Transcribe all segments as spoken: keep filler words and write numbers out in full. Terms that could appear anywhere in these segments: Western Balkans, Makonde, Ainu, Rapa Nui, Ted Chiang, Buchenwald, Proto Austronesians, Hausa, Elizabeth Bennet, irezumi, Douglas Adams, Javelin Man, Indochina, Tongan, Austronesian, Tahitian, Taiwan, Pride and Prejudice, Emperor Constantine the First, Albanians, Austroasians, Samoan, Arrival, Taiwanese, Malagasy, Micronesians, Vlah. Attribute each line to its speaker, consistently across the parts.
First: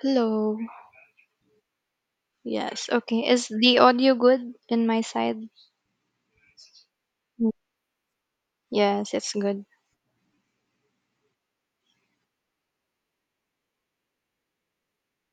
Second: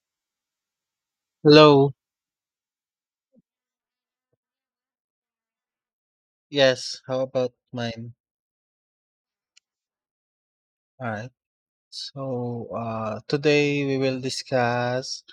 Speaker 1: Hello.
Speaker 2: Hello.
Speaker 1: Yes. Okay. Is the audio good in my side?
Speaker 2: Yes, how
Speaker 1: Mm.
Speaker 2: about mine?
Speaker 1: Yes, it's good.
Speaker 2: All right. So, uh, today we will discuss.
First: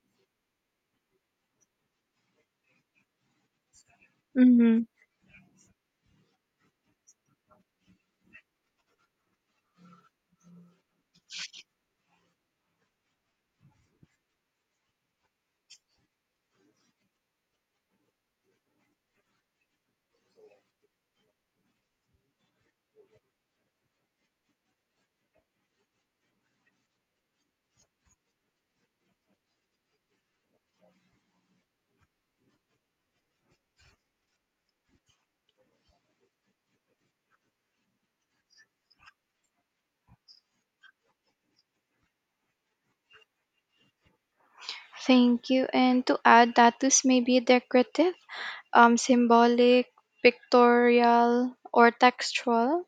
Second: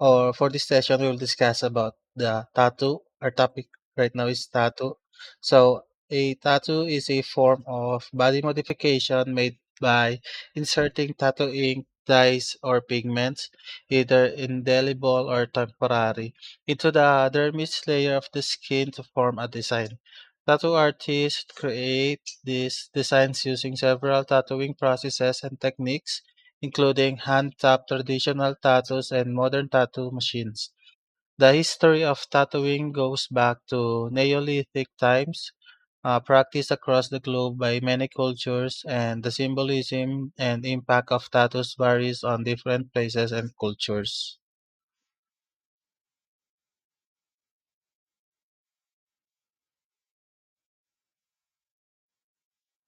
Speaker 2: Or for this session, we'll discuss about the tattoo. Our topic right now is
Speaker 1: Mm-hmm.
Speaker 2: tattoo. So a tattoo is a form of body modification made by inserting tattoo ink, dyes, or pigments, either indelible or temporary, into the dermis layer of the skin to form a design. Tattoo artists create these designs using several tattooing processes and techniques including hand-tapped traditional tattoos and modern tattoo machines. The history of tattooing goes back to Neolithic times, uh, practiced across the globe by many cultures, and the symbolism and impact of tattoos varies on different places and cultures.
Speaker 1: Thank you. And to add, tattoos may be decorative, um, symbolic, pictorial, or textual.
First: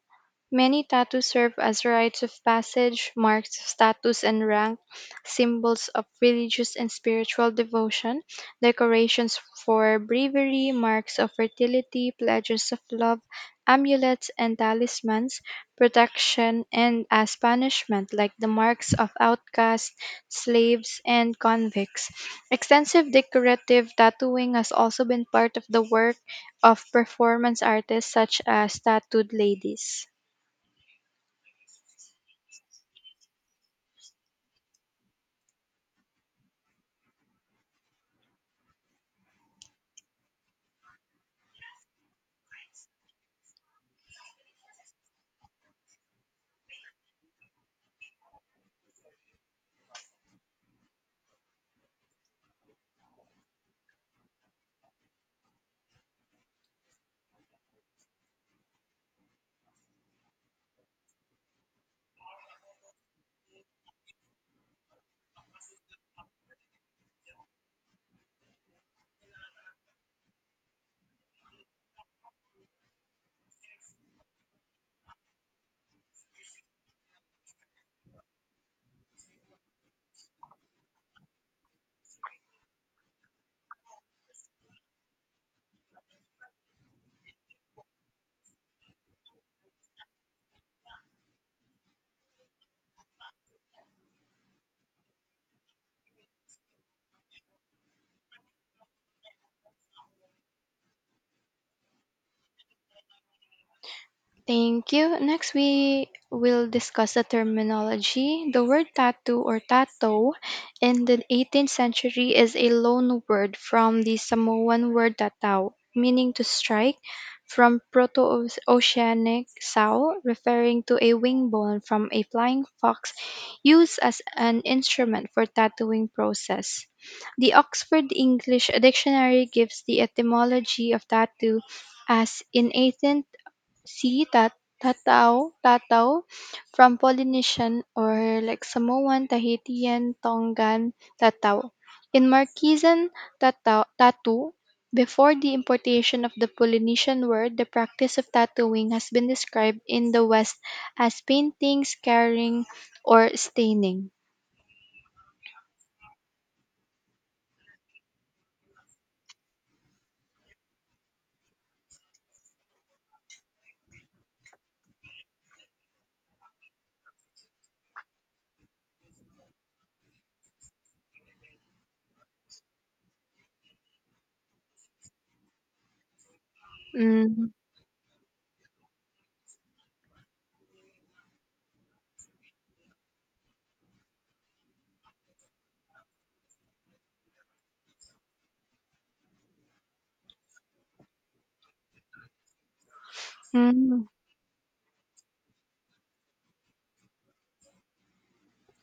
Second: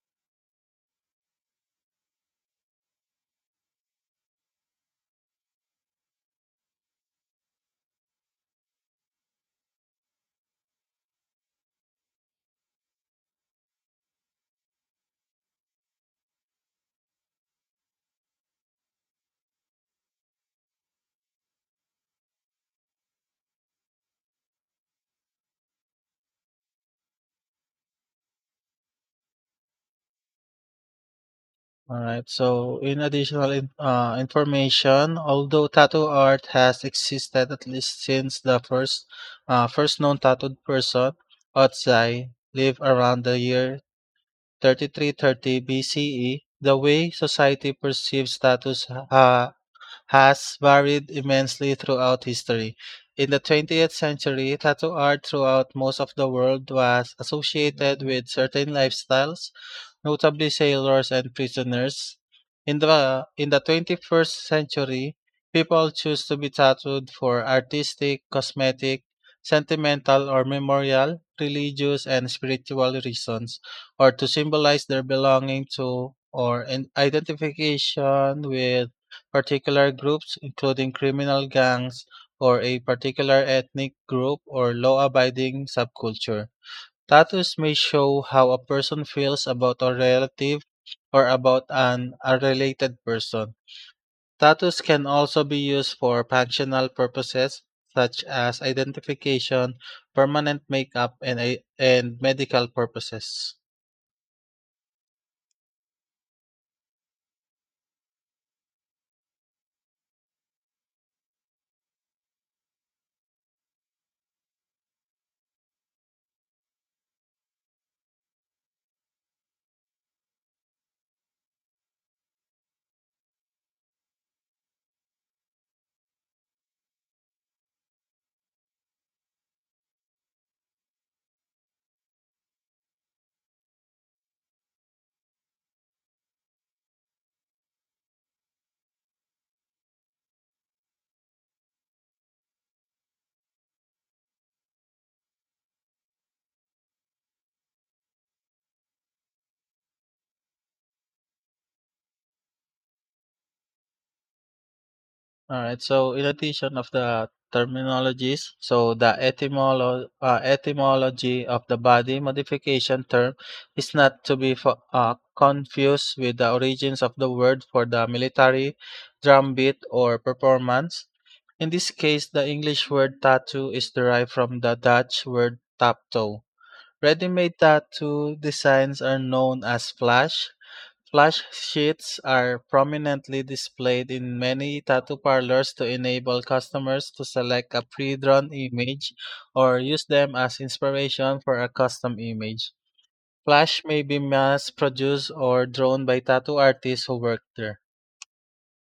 Speaker 1: Many tattoos serve as rites of passage, marks of status and rank, symbols of religious and spiritual devotion, decorations for bravery, marks of fertility, pledges of love, amulets and talismans, protection, and as punishment, like the marks of outcasts, slaves, and convicts. Extensive decorative tattooing has also been part of the work of performance artists such as tattooed ladies.
Speaker 2: All right. So, in additional in, uh, information, although tattoo art has existed at least since the first uh, first known tattooed person, Otsai, lived around the year three thousand three hundred thirty B C E, the way society perceives status ha- has varied immensely throughout history. In the twentieth century, tattoo art throughout most of the world was associated with certain lifestyles, notably sailors and prisoners. In the in the twenty-first century, people choose to be tattooed for artistic, cosmetic, sentimental or memorial, religious and spiritual reasons, or to symbolize their belonging to or an identification with particular groups including criminal gangs or a particular ethnic group or law abiding subculture. Tattoos may show how a person feels about a relative or about an unrelated person. Tattoos can also be used for functional purposes such as identification, permanent makeup, and, a- and medical purposes.
Speaker 1: Thank you. Next, we will discuss the terminology. The word tattoo or tato in the eighteenth century is a loan word from the Samoan word tatau, meaning to strike, from Proto Oceanic sow, referring to a wing bone from a flying fox used as an instrument for tattooing process. The Oxford English Dictionary gives the etymology of tattoo as in eighteenth, see tat, tatao, tatao, from Polynesian or like Samoan, Tahitian, Tongan tatao. In Marquesan tatao, tattoo, before the importation of the Polynesian word, the practice of tattooing has been described in the West as painting, scarring, or staining.
Speaker 2: All right. So, in addition of the terminologies, so the etymolo- uh, etymology of the body modification term is not to be fo- uh, confused with the origins of the word for the military drumbeat or performance. In this case, the English word tattoo is derived from the Dutch word tapto.
Speaker 1: Mm-hmm.
Speaker 2: Ready-made tattoo designs are known as flash. Flash sheets are prominently displayed in many tattoo parlors to enable customers to select a pre-drawn image or use them as inspiration for a custom image. Flash may be mass-produced or drawn by tattoo artists who work there.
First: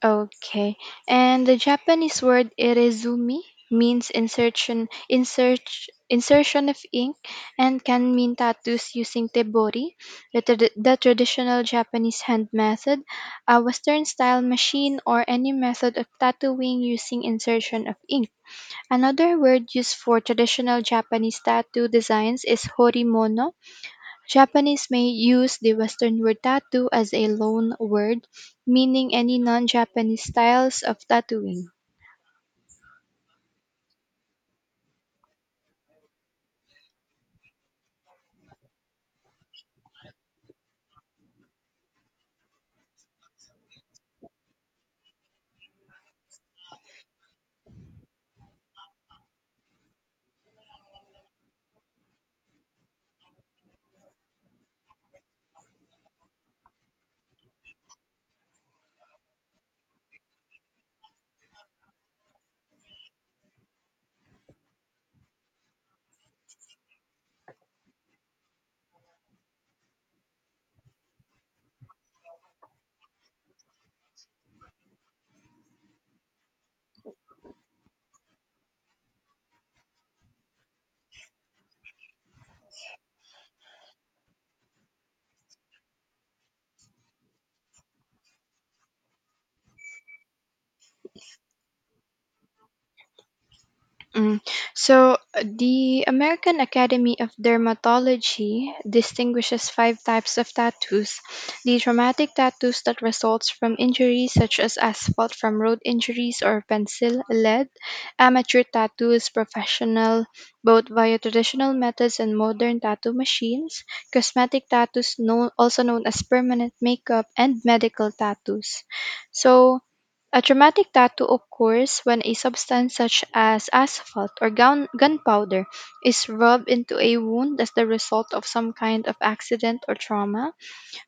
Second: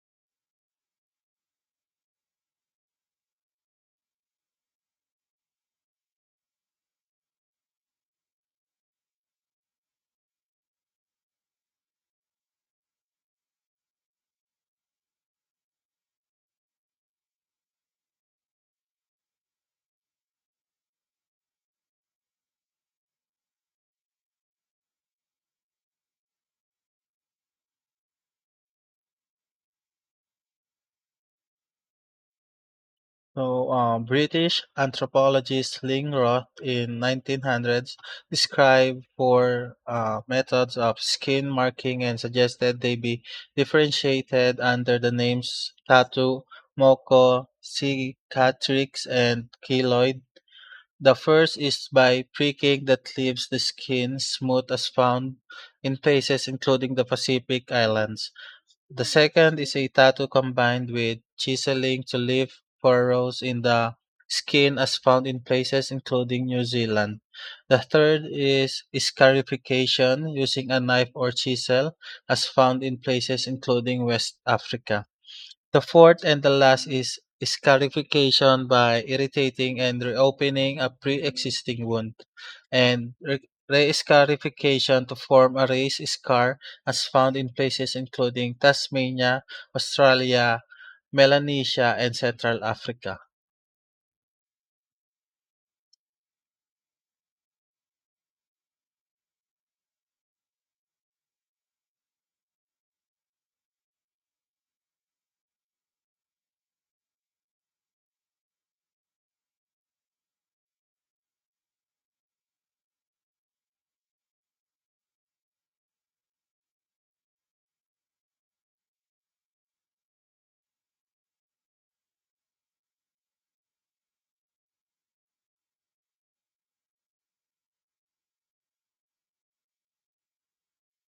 Speaker 1: Okay. And the Japanese word irezumi means insertion insert insertion of ink and can mean tattoos using tebori, the, trad- the traditional Japanese hand method, a western style machine or any method of tattooing using insertion of ink. Another word used for traditional Japanese tattoo designs is horimono. Japanese may use the Western word tattoo as a loan word, meaning any non Japanese styles of tattooing.
Speaker 2: So, um, British anthropologist Ling Roth in nineteen hundreds described four uh, methods of skin marking and suggested they be differentiated under the names tattoo, moko, cicatrix, and keloid. The first is by pricking that leaves the skin smooth as found in places including the Pacific Islands. The second is a tattoo combined with chiseling to leave furrows in the skin as found in places including New Zealand. The third is scarification using a knife or chisel as found in places including West Africa. The fourth and the last is scarification by irritating and reopening a pre-existing wound, and re- re-scarification to form a raised scar as found in places including Tasmania, Australia, Melanesia, and Central Africa.
Speaker 1: Mm. So, uh, the American Academy of Dermatology distinguishes five types of tattoos. The traumatic tattoos that results from injuries such as asphalt from road injuries or pencil lead, amateur tattoos, professional both via traditional methods and modern tattoo machines, cosmetic tattoos known, also known as permanent makeup and medical tattoos. So, a dramatic tattoo occurs when a substance such as asphalt or gun- gunpowder is rubbed into a wound as the result of some kind of accident or trauma.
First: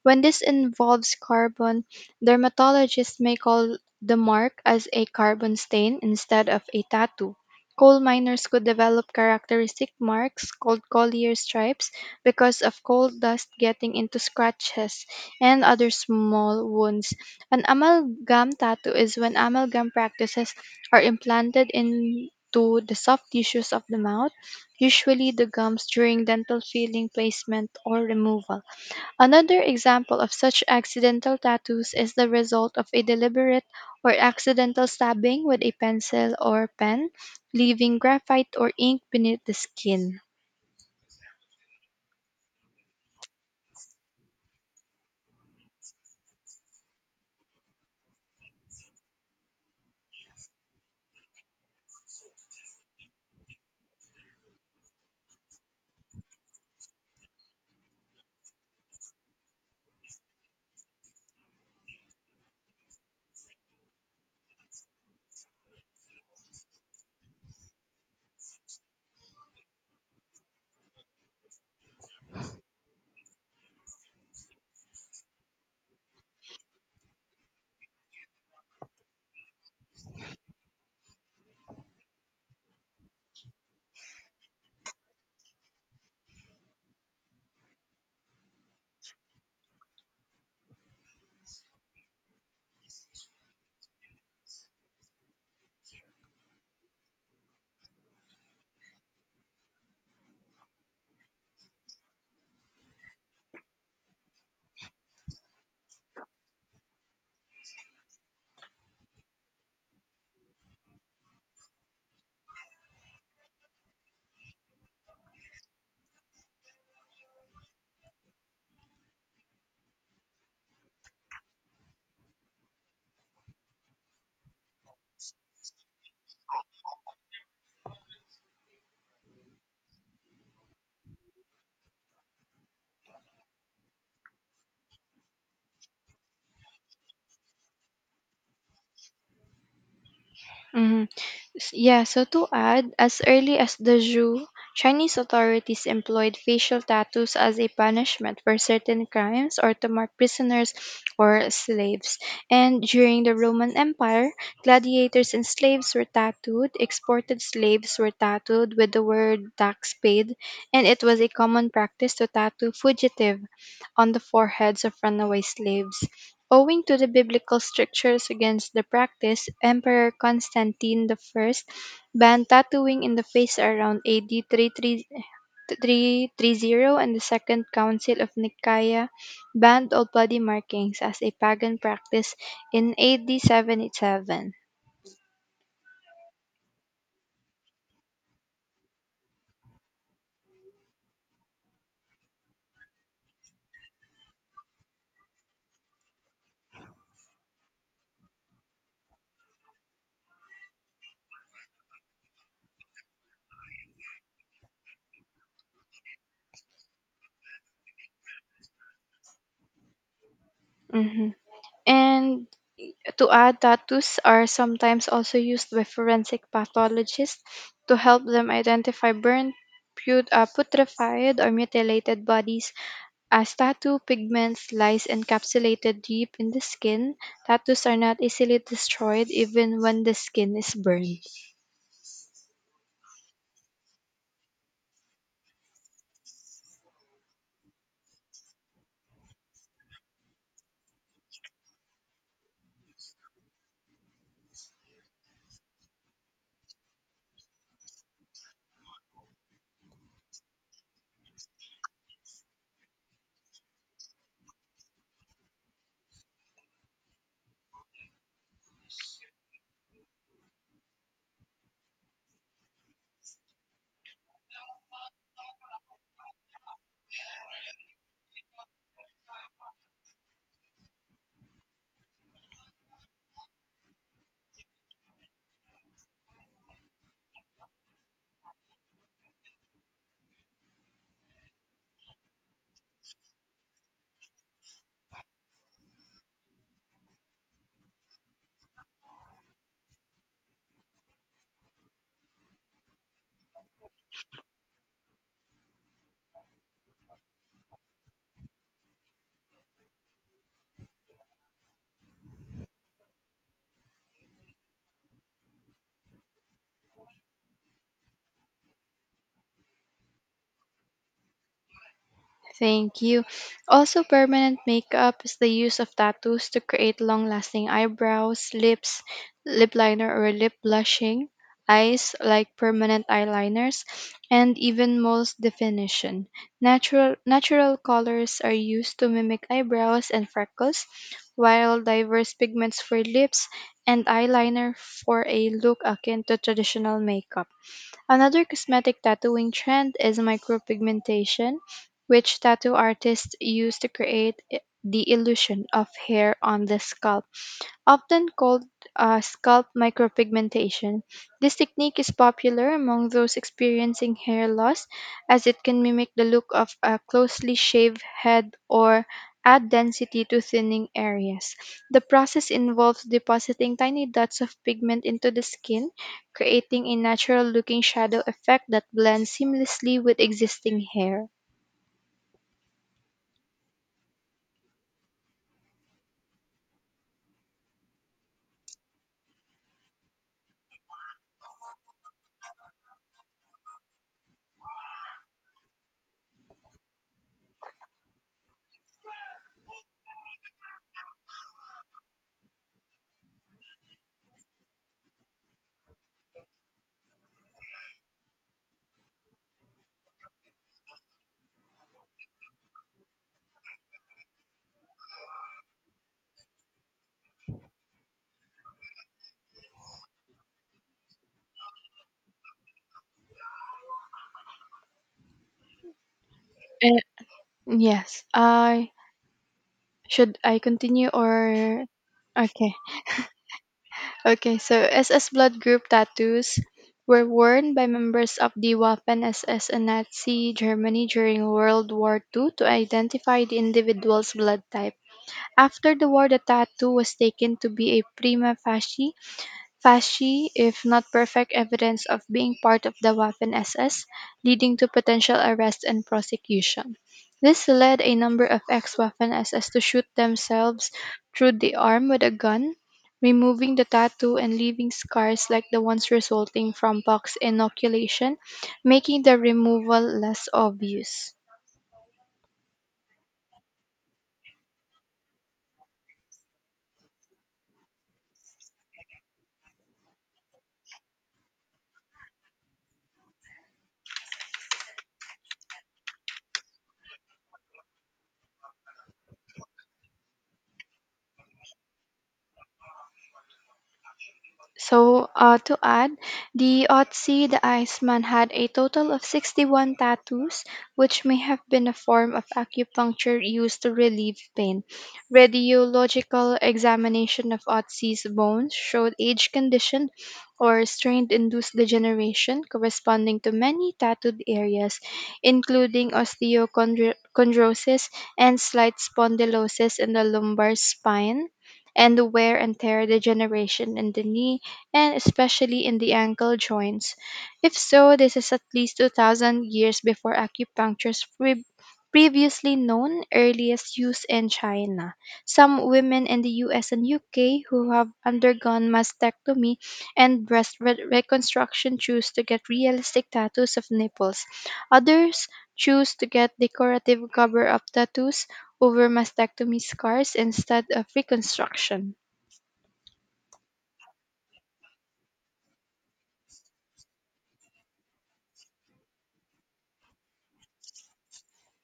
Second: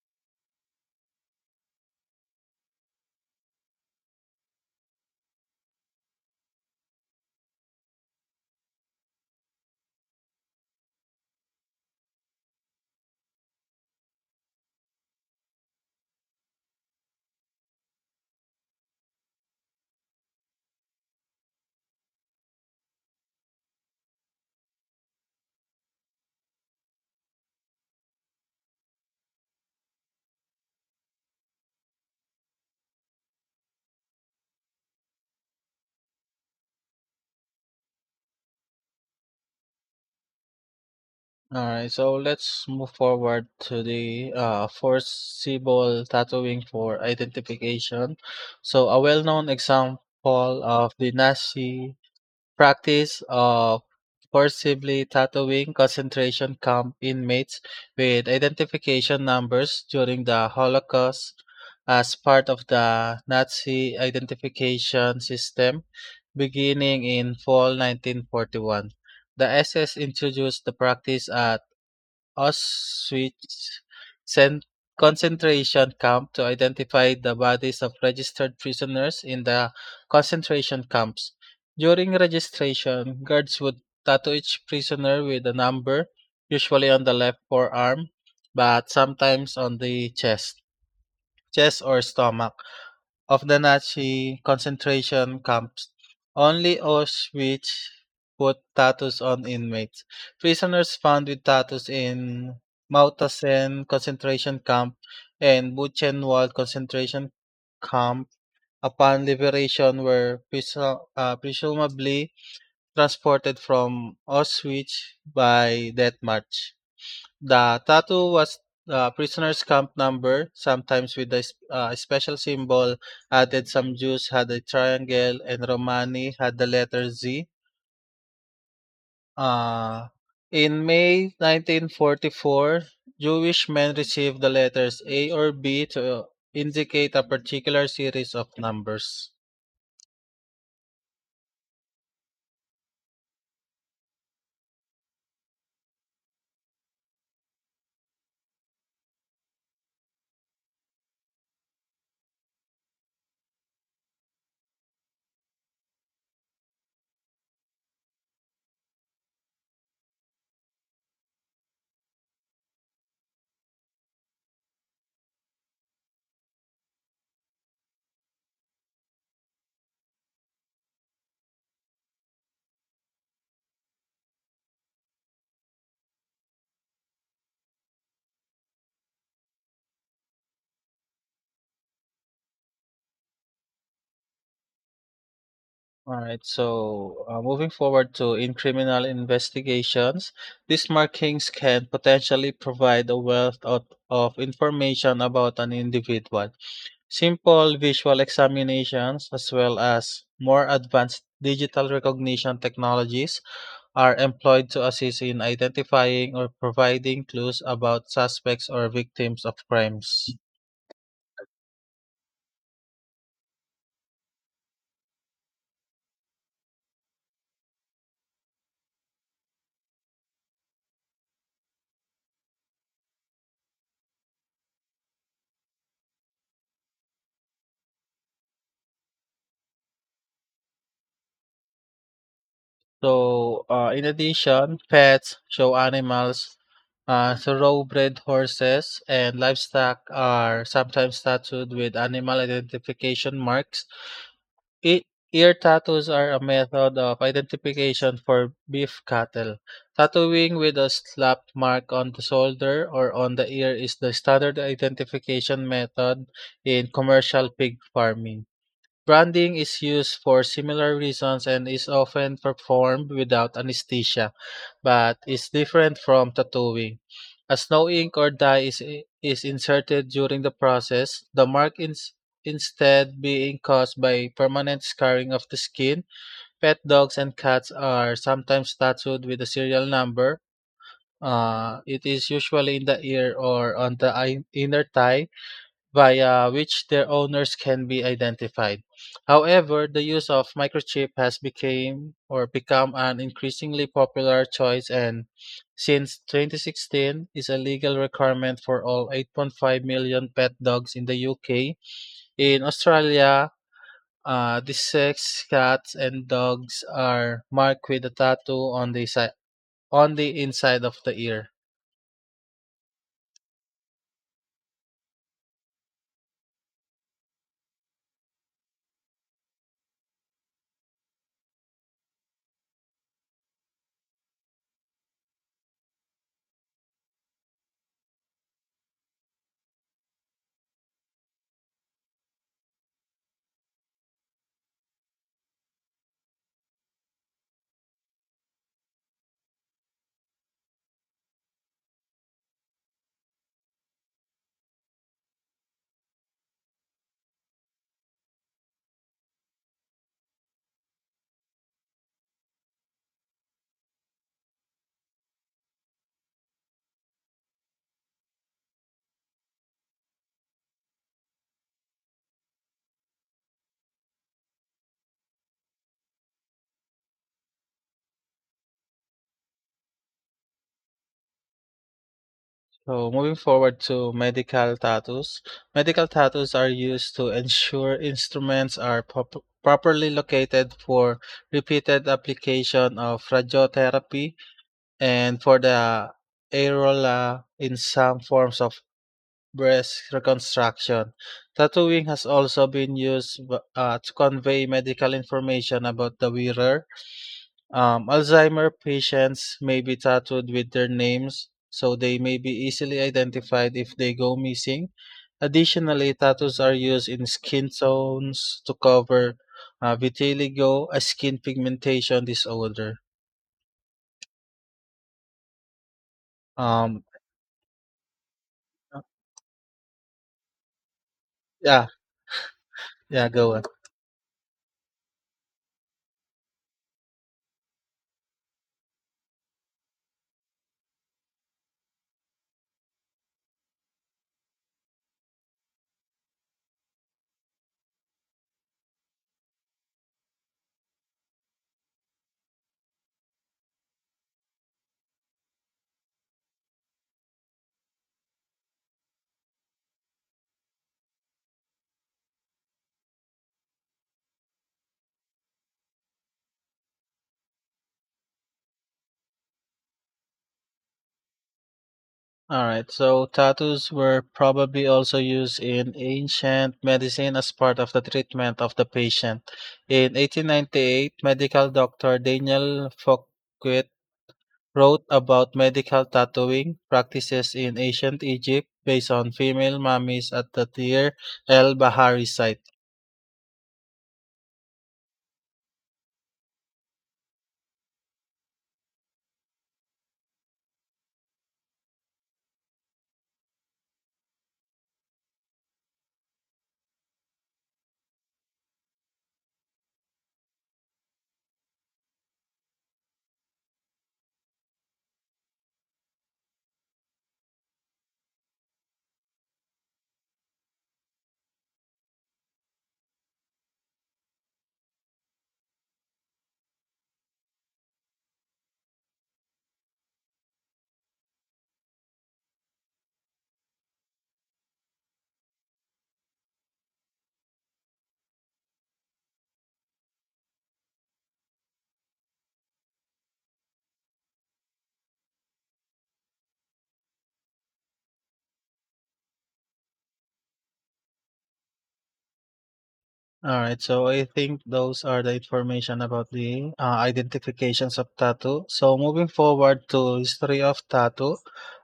Speaker 1: When this involves carbon, dermatologists may call the mark as a carbon stain instead of a tattoo. Coal miners could develop characteristic marks called collier stripes because of coal dust getting into scratches and other small wounds. An amalgam tattoo is when amalgam practices are implanted into the soft tissues of the mouth, usually the gums during dental filling placement or removal. Another example of such accidental tattoos is the result of a deliberate or accidental stabbing with a pencil or pen, leaving graphite or ink beneath the skin.
Speaker 2: All right, so let's move forward to the uh, forcible tattooing for identification. So, a well known example of the Nazi practice of forcibly tattooing concentration camp inmates with identification numbers during the Holocaust as part of the Nazi identification system beginning in fall nineteen forty-one. The S S introduced the practice at Auschwitz sent concentration camp to identify the bodies of registered prisoners in the concentration camps. During registration, guards would tattoo each prisoner with a number, usually on the left forearm, but sometimes on the chest, chest or stomach of the Nazi concentration camps. Only Auschwitz put tattoos on inmates. Prisoners found with tattoos in Mauthausen concentration camp and Buchenwald concentration camp upon liberation were presu- uh, presumably transported from Auschwitz by death march. The tattoo was the prisoner's camp number, sometimes with a, sp- uh, special symbol added. Some Jews had a triangle, and Romani had the letter Z. Uh, in May nineteen forty-four, Jewish men received the letters A or B to uh, indicate a particular series of numbers.
Speaker 1: Mhm. S- Yeah, so to add, as early as the Zhou, Chinese authorities employed facial tattoos as a punishment for certain crimes or to mark prisoners or slaves. And during the Roman Empire, gladiators and slaves were tattooed, exported slaves were tattooed with the word tax paid, and it was a common practice to tattoo fugitive on the foreheads of runaway slaves. Owing to the biblical strictures against the practice, Emperor Constantine the First banned tattooing in the face around A D three thirty, and the Second Council of Nicaea banned all body markings as a pagan practice in A D seventy-seven.
Speaker 2: All right, so uh, moving forward to in criminal investigations, these markings can potentially provide a wealth of, of information about an individual. Simple visual examinations, as well as more advanced digital recognition technologies, are employed to assist in identifying or providing clues about suspects or victims of crimes.
Speaker 1: Mhm. And to add, tattoos are sometimes also used by forensic pathologists to help them identify burned, put, uh, putrefied, or mutilated bodies. As tattoo pigments lies encapsulated deep in the skin, tattoos are not easily destroyed even when the skin is burned.
Speaker 2: So, uh, in addition, pets, show animals, uh, so thoroughbred horses, and livestock are sometimes tattooed with animal identification marks. E- ear tattoos are a method of identification for beef cattle. Tattooing with a slap mark on the shoulder or on the ear is the standard identification method in commercial pig farming. Branding is used for similar reasons and is often performed without anesthesia, but is different from tattooing. As no ink or dye is, is inserted during the process, the mark is instead being caused by permanent scarring of the skin. Pet dogs and cats are sometimes tattooed with a serial number. Uh, it is usually in the ear or on the i- inner thigh via which their owners can be identified. However, the use of microchip has became or become an increasingly popular choice and since twenty sixteen is a legal requirement for all eight point five million pet dogs in the U K. In Australia, uh, the six cats and dogs are marked with a tattoo on the si- on the inside of the ear.
Speaker 1: Thank you. Also, permanent makeup is the use of tattoos to create long lasting eyebrows, lips, lip liner or lip blushing, eyes like permanent eyeliners, and even most definition. Natural natural colors are used to mimic eyebrows and freckles, while diverse pigments for lips and eyeliner for a look akin to traditional makeup. Another cosmetic tattooing trend is micropigmentation, which tattoo artists use to create i- the illusion of hair on the scalp often called uh, scalp micropigmentation. This technique is popular among those experiencing hair loss as it can mimic the look of a closely shaved head or add density to thinning areas. The process involves depositing tiny dots of pigment into the skin, creating a natural looking shadow effect that blends seamlessly with existing hair.
Speaker 2: So moving forward to medical tattoos, medical tattoos are used to ensure instruments are pop- properly located for repeated application of radiotherapy and for the areola in some forms of breast reconstruction. Tattooing has also been used uh, to convey medical information about the wearer. um, Alzheimer patients may be tattooed with their names, so they may be easily identified if they go missing. Additionally, tattoos are used in skin tones to cover uh, vitiligo, a skin pigmentation disorder.
Speaker 1: Eh,
Speaker 2: Um,
Speaker 1: yes, I should I continue or
Speaker 2: yeah,
Speaker 1: okay.
Speaker 2: yeah, go on.
Speaker 1: Okay, so S S Blood Group tattoos were worn by members of the Waffen S S in Nazi Germany during World War two to identify the individual's blood type. After the war, the tattoo was taken to be a prima facie fasci, if not perfect, evidence of being part of the Waffen S S, leading to potential arrest and prosecution. This led a number of ex Waffen S S to shoot themselves through the arm with a gun, removing the tattoo and leaving scars like the ones resulting from pox inoculation, making the removal less obvious.
Speaker 2: All right, so tattoos were probably also used in ancient medicine as part of the treatment of the patient. In eighteen ninety-eight, medical doctor Daniel Fouquet wrote about medical tattooing practices in ancient Egypt based on female mummies at the Deir el Bahari site.
Speaker 1: So, uh, to add, the Otzi the Iceman had a total of sixty-one tattoos, which may have been a form of acupuncture used to relieve pain. Radiological examination of Otzi's bones showed age condition or strain induced degeneration corresponding to many tattooed areas, including osteochondrosis and slight spondylosis in the lumbar spine and the wear and tear degeneration in the knee, and especially in the ankle joints. If so, this is at least two thousand years before acupuncture's pre- previously known earliest use in China. Some women in the U S and U K who have undergone mastectomy and breast re- reconstruction choose to get realistic tattoos of nipples. Others choose to get decorative cover up tattoos over mastectomy scars instead of reconstruction.
Speaker 2: All right, so I think those are the information about the uh, identifications of tattoo. So moving forward to history of tattoo,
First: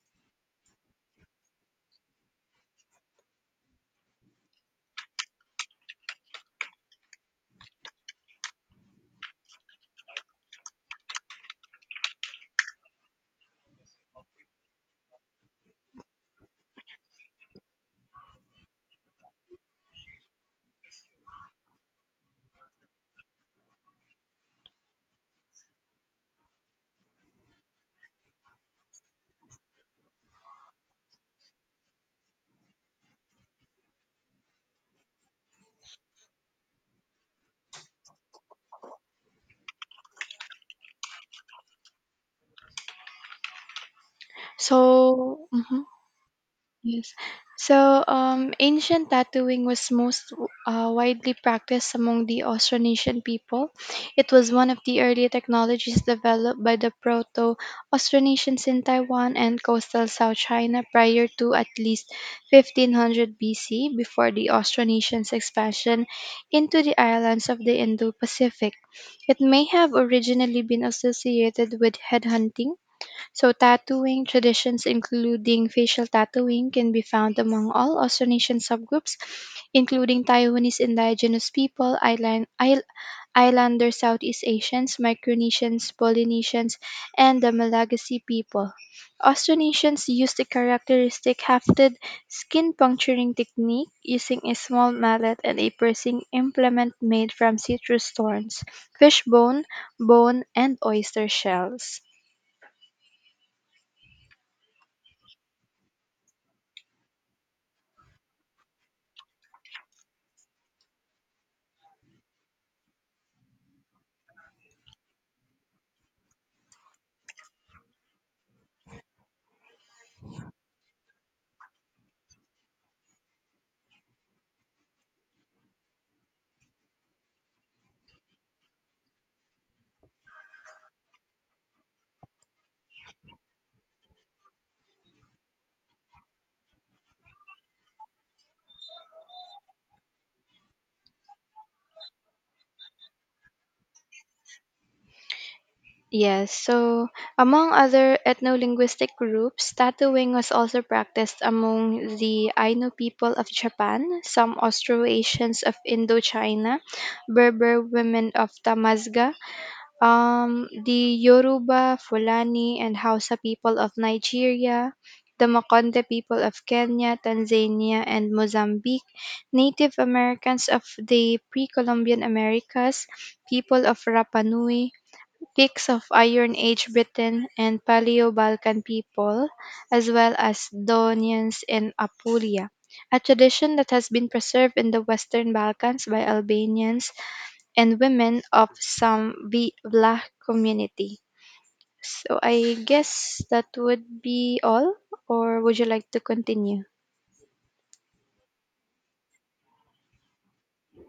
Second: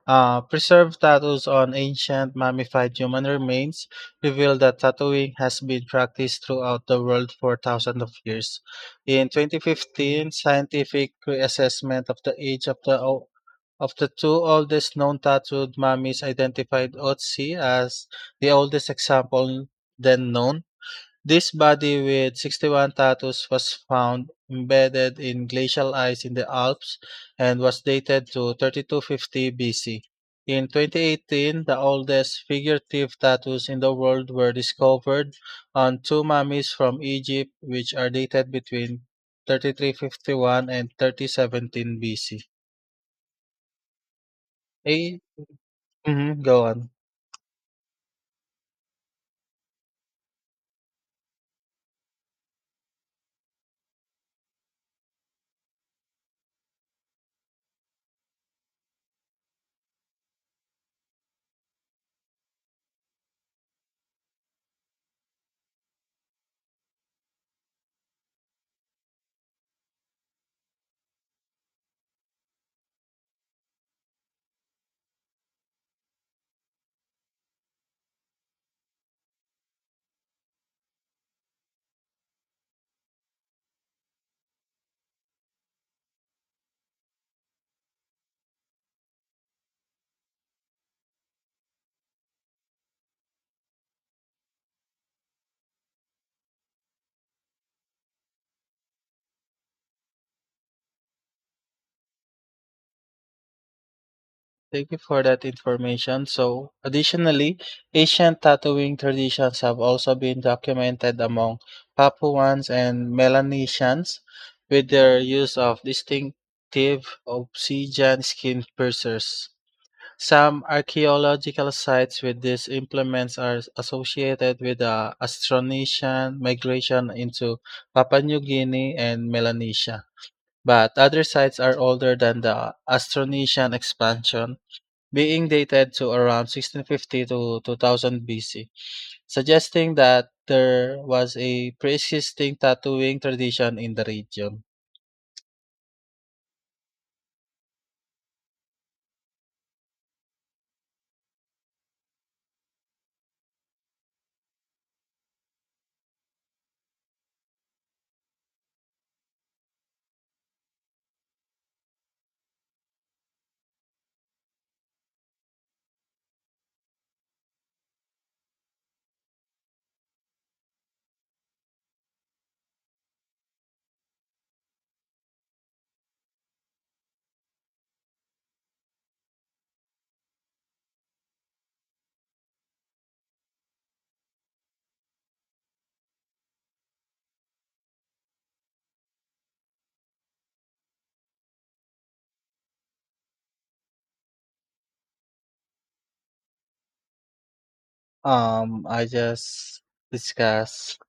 Speaker 2: uh, preserved tattoos on ancient mummified human remains reveal that tattooing has been practiced throughout the world for thousands of years. In twenty fifteen, scientific reassessment of the age of the Of the two oldest known tattooed mummies identified Otzi as the oldest example then known. This body with sixty-one tattoos was found embedded in glacial ice in the Alps and was dated to thirty-two fifty B C. In twenty eighteen, the oldest figurative tattoos in the world were discovered on two mummies from Egypt which are dated between three thousand three hundred fifty-one and three thousand seventeen B C. A
Speaker 1: So, mhm.
Speaker 2: Mhm, go on.
Speaker 1: Yes. So, um, Ancient tattooing was most uh, widely practiced among the Austronesian people. It was one of the early technologies developed by the Proto Austronesians in Taiwan and coastal South China prior to at least fifteen hundred B C, before the Austronesians' expansion into the islands of the Indo Pacific. It may have originally been associated with headhunting so, tattooing traditions, including facial tattooing, can be found among all Austronesian subgroups, including Taiwanese indigenous people, island, isl- islander Southeast Asians, Micronesians, Polynesians, and the Malagasy people. Austronesians used a characteristic hafted skin puncturing technique using a small mallet and a piercing implement made from citrus thorns, fish bone, bone, and oyster shells.
Speaker 2: Thank you for that information. So, additionally, ancient tattooing traditions have also been documented among Papuans and Melanesians with their use of distinctive obsidian skin piercers. Some archaeological sites with these implements are associated with the Austronesian migration into Papua New Guinea and Melanesia, but other sites are older than the Austronesian expansion, being dated to around sixteen fifty to two thousand B C, suggesting that there was a pre-existing tattooing tradition in the region.
Speaker 1: Yes, so among other ethno-linguistic groups, tattooing was also practiced among the Ainu people of Japan, some Austroasians of Indochina, Berber women of Tamazga, um, the Yoruba, Fulani, and Hausa people of Nigeria, the Makonde people of Kenya, Tanzania, and Mozambique, Native Americans of the pre-Columbian Americas, people of Rapa Nui, Kicks of Iron Age Britain and Paleo-Balkan people, as well as Daunians in Apulia, a tradition that has been preserved in the Western Balkans by Albanians and women of some V- Vlah community. So I guess that would be all, or would you like to continue?
Speaker 2: Um, I just discussed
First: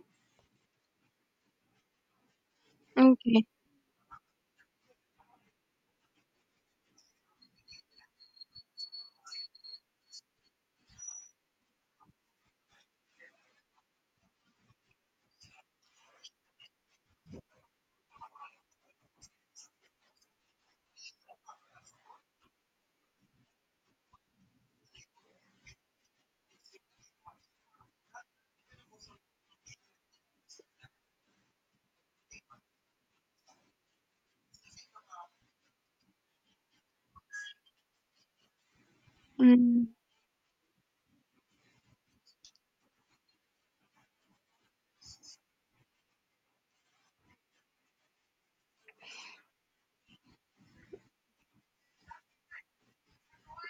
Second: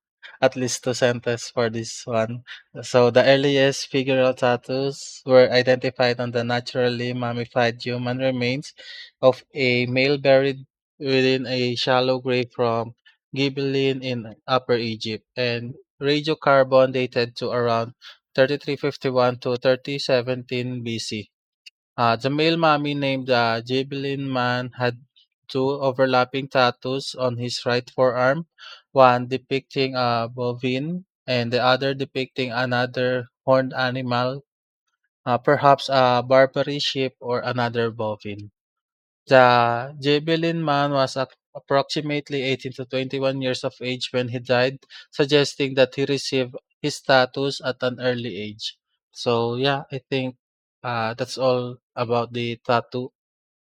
Speaker 2: at least two sentences for this one. So the
Speaker 1: Okay.
Speaker 2: earliest figural tattoos were identified on the naturally mummified human remains of a male buried within a shallow grave from Gibelline in Upper Egypt and radiocarbon dated to around thirty-three fifty-one to three thousand seventeen B C. Uh, the male mummy named the Javelin Man had two overlapping tattoos on his right forearm, one depicting a bovine and the other depicting another horned animal, uh, perhaps a Barbary sheep or another bovine. The
Speaker 1: Mm,
Speaker 2: Ghibellin man was ap- approximately eighteen to twenty-one years of age when he died, suggesting that he received his status at an early age. So yeah, I think uh, that's all about the tattoo.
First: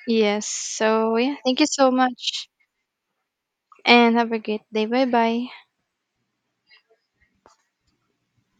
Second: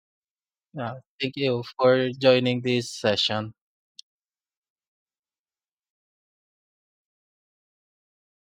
Speaker 1: yes.
Speaker 2: Yeah,
Speaker 1: So
Speaker 2: thank
Speaker 1: yeah, thank
Speaker 2: you
Speaker 1: you so
Speaker 2: for
Speaker 1: much,
Speaker 2: joining this session.
Speaker 1: and have a great day. Bye bye.